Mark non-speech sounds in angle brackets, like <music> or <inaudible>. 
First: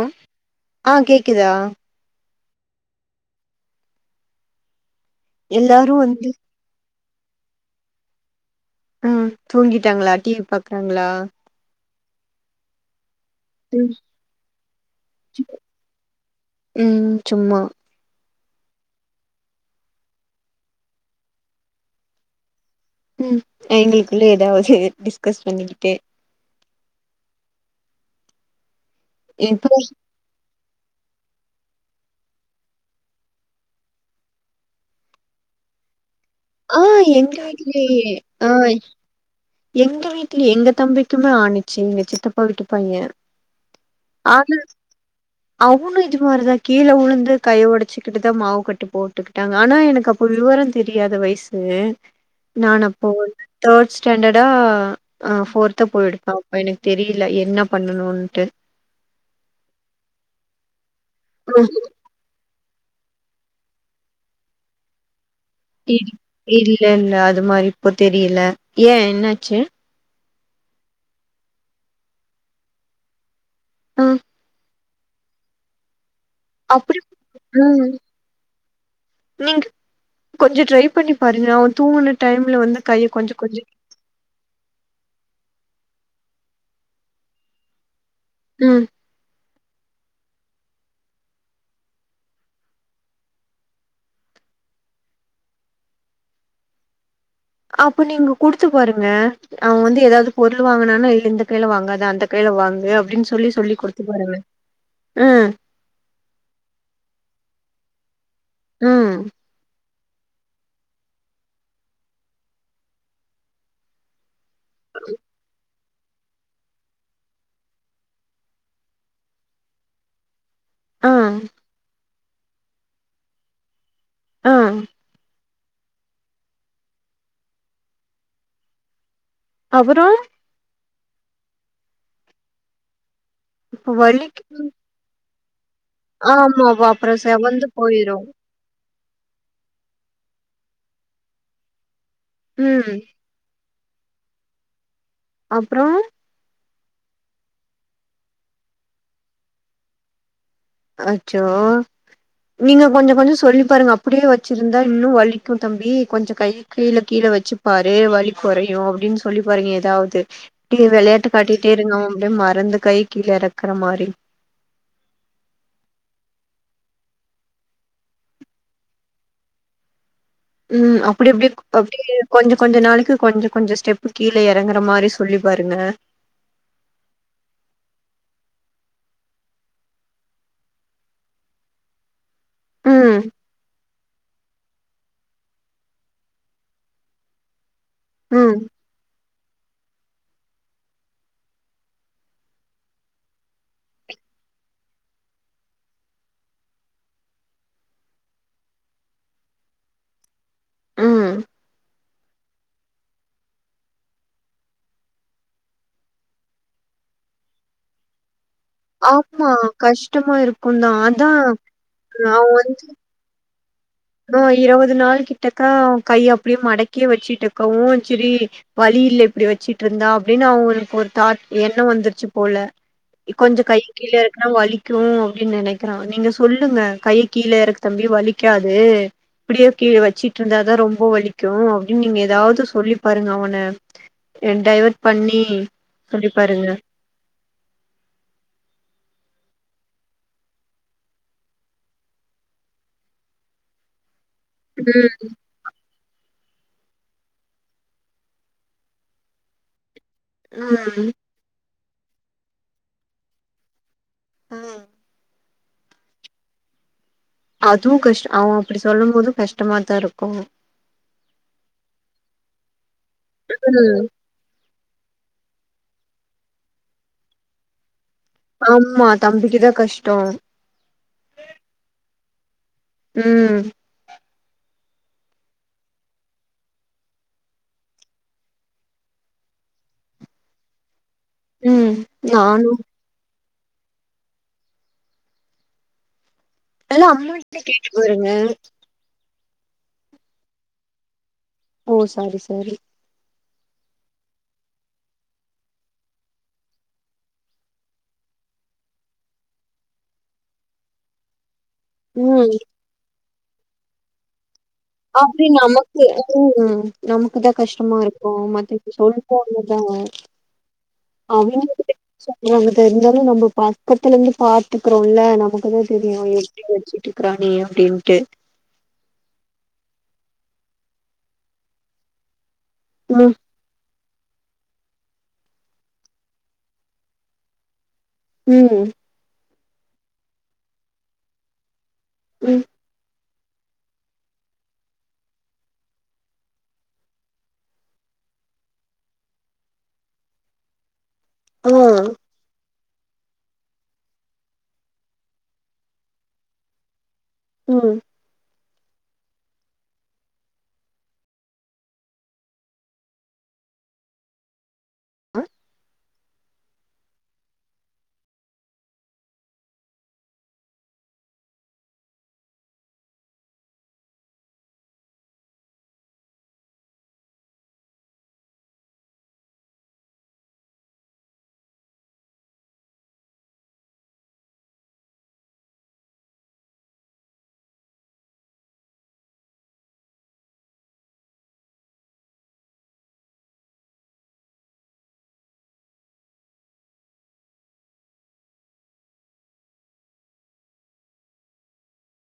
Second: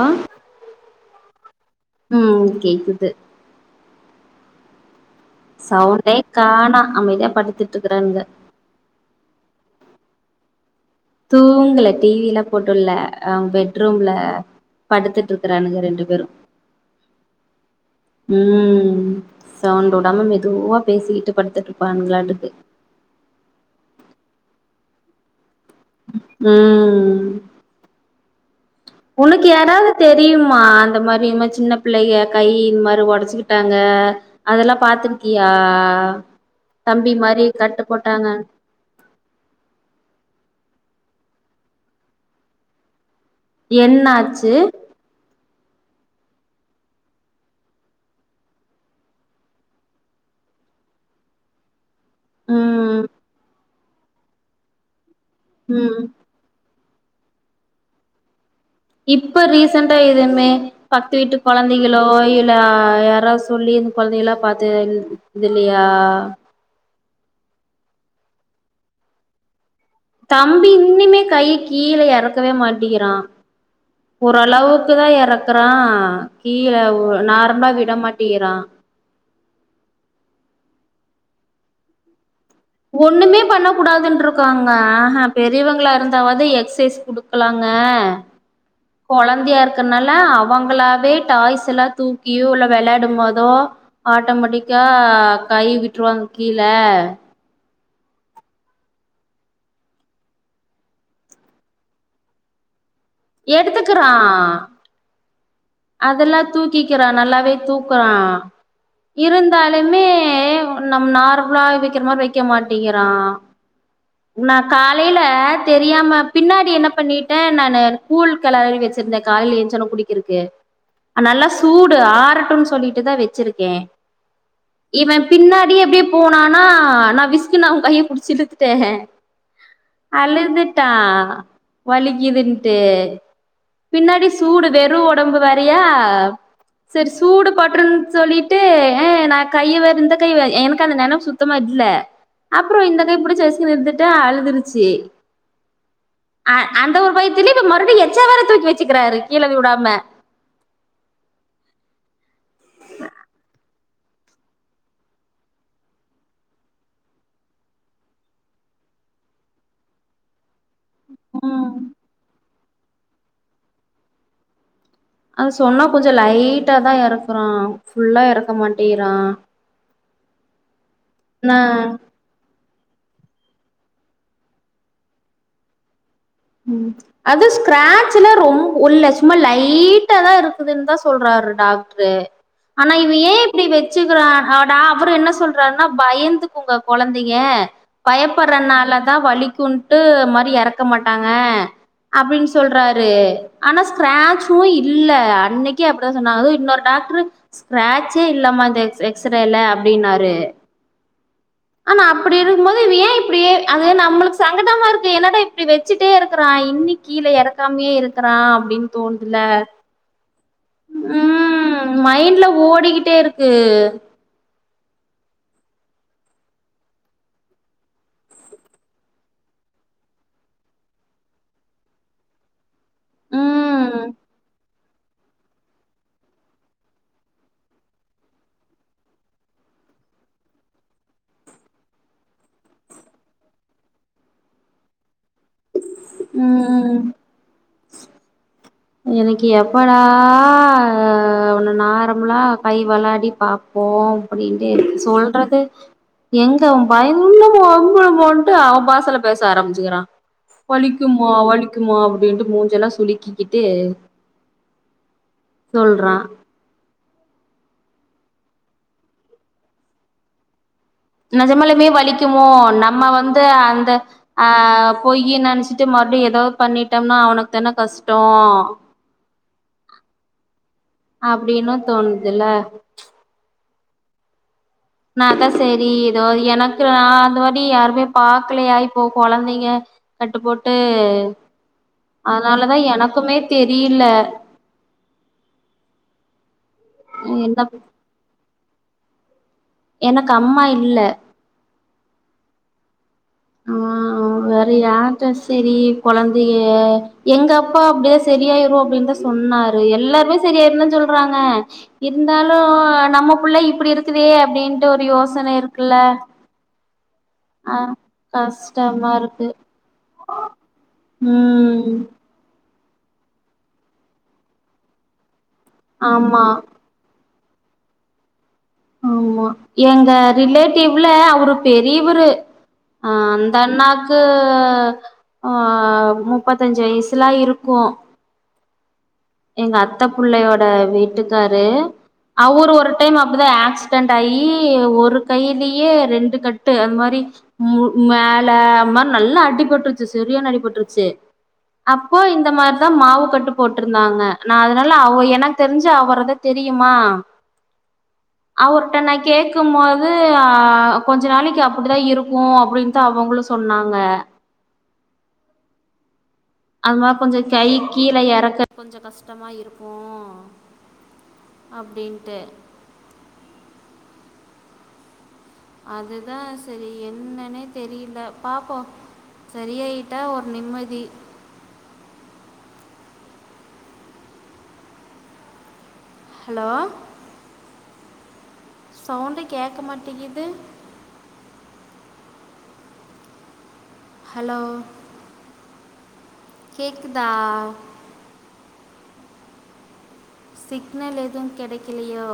ஆ ஆ கேக்குதா ம் கேக்குது எல்லாரு சவுண்டே வந்து காணோ அமைதியா படுத்துட்டு இருக்குறானுங்கக ம் தூங்கிட்டாங்ளா டி வி பாக்குறாங்ளா தூங்கல டி வி ல்லா போட்டு உட்ல அவே ம் பெட்ரூம்ல படுத்துட்டு இருக்குறானுங்க ரெண்டு பேரு ம் சும்மா ம் சவுண்டு உடாம மெதுவா பேசிக்கிட்டு படுத்துட்டு இருப்பானுங்களாட்டுக்கு ம் எங்களுக்குள்ள ஏதாவது டிஸ்கஸ் பண்ணிக்கிட்டு ம் உனக்கு இப்ப யாராவது தெரியுமா அந்த மாரி அதிகமா சின்ன பிள்ளைக கை இந்த மாரி ஒடச்சிக்கிட்டாங்க அதெல்லா பாத்திருக்கியா ஆ தம்பி எங்க மாரி கட்டு வீட்லயே போட்டாங்க ஆ எங்க வீட்லையே எங்க தம்பிக்குமே ஆணிச்சு எங்க சித்தப்பா வீட்டு பைய என்னாச்சு ஆளு அவுனு இதுமாரிதா கீழ உழுந்து கைய ஒடைச்சுக்கிட்டு தா மாவு கட்டு போட்டுக் ட்டாங்க ஆனா எனக்கு அப்ப விவரம் தெரியாது வயசு நான் ம் அப்போ வந்து தேர்ட் ஸ்டாண்டர்டா ஆ ஃபோர்த்தௌ ம் போயிருப்பே அப்ப எனக்கு தெரியல என்ன பண்ணணுட்டு இப்ப ரீசெண்டா எதுவுமே பக்து வீட்டு ஆ கொழந்தைகள் லோ இல்ல யாராவது சொல்லி இந் கொழந்தைங்கல்லா பாத்து இல் இதுல்லயா இல் இல்லல்ல அது மாரி இப்போ தெரியல ஏயே என்னாச்சி தம்பி இன்னிமே கைய கீழ எறக்கவே மாட்டிக்கிறா ஆ. ஓரளவு க்குதா எறக்குறா கீழ அப்படி நார்மலா ம். விடமாட்டிகிறா நீங்க கொஞ்சோ ட்ரை பண்ணி பாருங்க அவ தூங்கின டைம்ல வந்து கைய கொஞ்சம் ஒன்னுமே கொஞ்சம் பண்ண கூடாதுன்டிருக்காங்க அ ஆ பெரியவங்களா இருந்தாவாது எக்ஸைஸ் குடுக்கலாங்க ம் கொழந்தையா இருக்கனால அவுங்களாவே டாய்ஸ் எல்லா தூக்கியே உள்ள வெளாட மோதோ ஆட்டோமெட்டிக்கா கை விட்ருவாங்க கீழ அப்போ நீங்க குடுத்து பாருங்க அவே வந்து ஏதாது பொருள் வாங்கனான்னா இல்ல இந்த கையில வாங்காத அந்த கையில வாங்கு அப்டின் சொ சொல்லி சொல்லி குடுத்து எடுத்துக்கிறா பாருங்க ம் அதெல்லா தூக்கிக்கிறா நல்லாவே தூக்குறா ம், இருந்தாலுமே நம்ம நார்மலாக வெக்கிற மாரி வக்க மாட்டிகிறா நா காலையில தெரியாம பின்னாடி என்ன பண்ணிட்டே நானு கூழ் களரி வெச்சிருந்தே காலையில எஞ்சோனே குடிக்கிறக்கு ஆ, நல்லா சூடு ஆரட்டுன்னு சொல்லிட்டுதா வெச்சிருக்கே ஆ. இவே பின்னாடி அப்டியே போனானா நா விசுக்குனு அவே கைய புடிச்சி இழுத்துட்டே அப்புறம் அழுதுட் டா வலிக்கிதுன்டு பின்னாடி வலிக்கு சூடு ம். வெறு ஓட ஒடம்பு வேறையா ஆமா. சேரி அப்புறம் சூடு செவந்து பட்டுருன் போயிரும். சொல்லி ட்டு ஏ நா கைய வேற இந்த கை எனக்கு அந்த நெனைப் சுத்தமா இல்ல அப்றோ ம். இந்த கைய புடுச்சி விசுக்குனு இழுத்துட்டே அழுதுருச்சி அப்றோ அ அந்த ஒரு பயத்துலியு மறுடி எச்சா வேர தூக்கி வச்சிக்கிறாரு கீழ உடாம அச்சோ நீங்க கொஞ்சோ கொஞ்சோ சொல்லி பாருங்க அப் அப்டியே வச்சிருந்தா இன்னூ வலிக்கு தம்பி கொஞ்ச கை கீழ கீழ வச்சு பாரு வலி கொறையு அப்டின் சொல்லி பாருங்க எதாவ்து டியே வெளையாட்டு காட்டிட்டேருங்க அப்டே மறந்து கை கீழ எறக்குற மாரி அது சொன்னா கொஞ்ச லைட்டாதா எறக்கறா ஃபுல்லா எறக்க மாட்டிறா ம் அப்டி அப்டி நா அப்டியே கொஞ்ச கொஞ்ச நாளுக்கு கொஞ்ச கொஞ்ச ஸ்டெப்பு கீழ எறங்குற மாரி சொல்லி பாருங்க ம் அது ஸ்கிராட்சல ரொம் உள்ள சும்மா லைட்டாதா இருக்குதுன் தா சொல்றாரு டாக்ட்ரு ஆனா இவ ம் ஏ இப்டி வெச்சுக்கிறா அவ்டா அவுரு என்ன சொல்றார்ன்னா பய்ந்து துக்குங்க கொழந்தைக ம் பயப்பற்றனாலதா வலிக்குன்ட்டு மாரி எறக்க மாட் டாங்க அப்டின் சொல்றாரு ஆனா ஸ்கிராட்சு இல்ல அன்னைக்கே அப் தா சொன்னாரு இன்னொரு டாக்ட்ரு ஸ்கிரேச்சே இல்லம்மா இந்த எக்ஸ் எக்ஸ்ரேல அப்டின்னாரு ம் ஆனா அப்டிருக்குபோது இவ ஏ இப்டியே அது நம்முளுக்கு சங்கடமாருக்கு என்னடா இப்டி வெச்சிட்டே இருக்கிறா இன்னிக் கீழ எறக்காம்மே இருக்கிறா அப்டின் தோணுதுல ஆமா கஷ்டமா இருக்குந்தா அதா ம் அவ மைண்ட்ல வந்து ஓடிக்கிட்டேருக் கு ஆ இருவது நாள் கிட்டக்கா அவ கைய அப்டியே மடக்கியே வச்சுட்டுருக்கா வு சரி வலியில்ல இப்டி வச்சிட்டுருந்தா அப்டின்னு அவ ஒரு தாட் எண்ணோ வந்துருச்சு போல கொஞ்சோ கை ம் கீழ எறக்குனா வலி க்கு அப்டின் நெனைக்கிறா நீங்க சொல்லுங்க கைய கீழ எறக் தம்பி வலிக்காது இப்டியே கீழ வச்சிட்டுருந்தாதா ரொம்ப வலிக்கு அப்டின் நீங்க ஏதாவ்து சொல்லி பாருங்க அவன என்டைவர்ட் பண்ணி சொல்லி பாருங்க ம் எனக்கு எப்படா அ அவன நார்மலா கை வெளாடி பாப்போ அப்டின்ட்டே இருக்கு சொல்றது எங்க பயனுள்ளமோ அம்பளமோன்ட்டு அவ பாசல பேச ஆரம்பிச்சுக்கிறா ம் வலிக்குமா வலிக்குமா அப்டின்ட்டு மூஞ்செலா சுலிக்கிக்கிட்டு ம் சொல்றா அது கஷ் அவ அப்டி சொல்லும்போது கஷ்டமாதா இருக்கு நெஜமாலுமே வலிக்குமோ நம்ம வந்து அந்த ம் ஆ பொய்யின் நெனஸ்ட்டு மறுடியு எதோ பண்ணிட்டம்னா அவனுக்தானே கஷ் ஆமா தம்பிக்குதா கஷ்டோ அப்டின்னு தோணுதுல ம் நாதா சரி எதொ எனக்கு நா அந்த மாரி யாருமே பாக்கலயா இப்போ கொழந்தைங்க கட்டு போட்டு ம் நானு அதனாலதா எனக்குமே தெரியில எல்லா அம்மாட்ட என்ன கேட்டு பாருங்க எனக்கு அம்மா இல்ல ஓ சாரி சாரி ஆ வேற யார்ட்ட செரி கொழந்திய எங்கப்பா அப்டிதா சரியாயிரு அப்டின்தா சொன்னாரு எல்லாருமே சரியாயிருந்தா சொல்றாங்க ம் இருந்தாலு நம்ம புள்ள இப்டிருக்குதே அப்டின் அப்டி நமக்கு ம் நமக்குதா ஆ கஷ்டமாருக் கு மத்தக்கி கஷ்டமா சொல்ட்டு இருக்கு வந்துட்டாங்க ம் அவுங்ககிட்டே சொல்றது தெரிஞ்சாலு நம்ம பக்கத்துல இருந்து பாத்துக்கிறோம்லே நமக்குதா தெரியு அவ ஆமா எப்டினு சொல்ட்டு இருக்குறானே அப்டின்ட்டு ஆமா எங்க ரிலேட்டிவ்ல அவ்ரு பெரியவரு ம் அந்தண்ணாக்கு ஆ முப்பத்தஞ்சி வய்சுலா இருக்கு ம் எங்க அத்த பிள்ளையோட வீட்டுக்காரு ம் அவ்ரு ஒரு டைம் அ ப்டிதா ஆக்சிடென்ட் ஆயி ஒரு கையிலியே ரெண்டு கட்டு அதுமாரி மு மேல அந்த மாரி நல்லா அடிபட்டுருச்சி செரியான அடிபட்டுருச்சி ஆ அப்போ இந்த மாரிதா மாவு கட்டு போட்ரு ந்தாங்க நா அதனால அவ எனக்கு தெரிஞ்சு அவ்வரத தெரியுமா ம் அவர்கிட்ட நா கேட்ககு மோது அ கொஞ்சோ நாளைக்கி அப்டிதா இருக்கு அப்டின்னுட்டு அவுங்களு சொன்னாங்க ஆ அது மா கொஞ்சோ கை கீழ எறக்க கொஞ்சோ கஷ்டமா இருக்கு <inaudible> அப்டின்ட்டு அதுதா செரி என்னன்னே தெரிய்ல பாப்பு சரியாயிட்டா ஒரு நிம்மதி ஹலோ சவுண்டு கேக்க மாட்டேகீது ஹலோ கேக்குதா சிக்னல் எதுவு கெடைக்கலையோ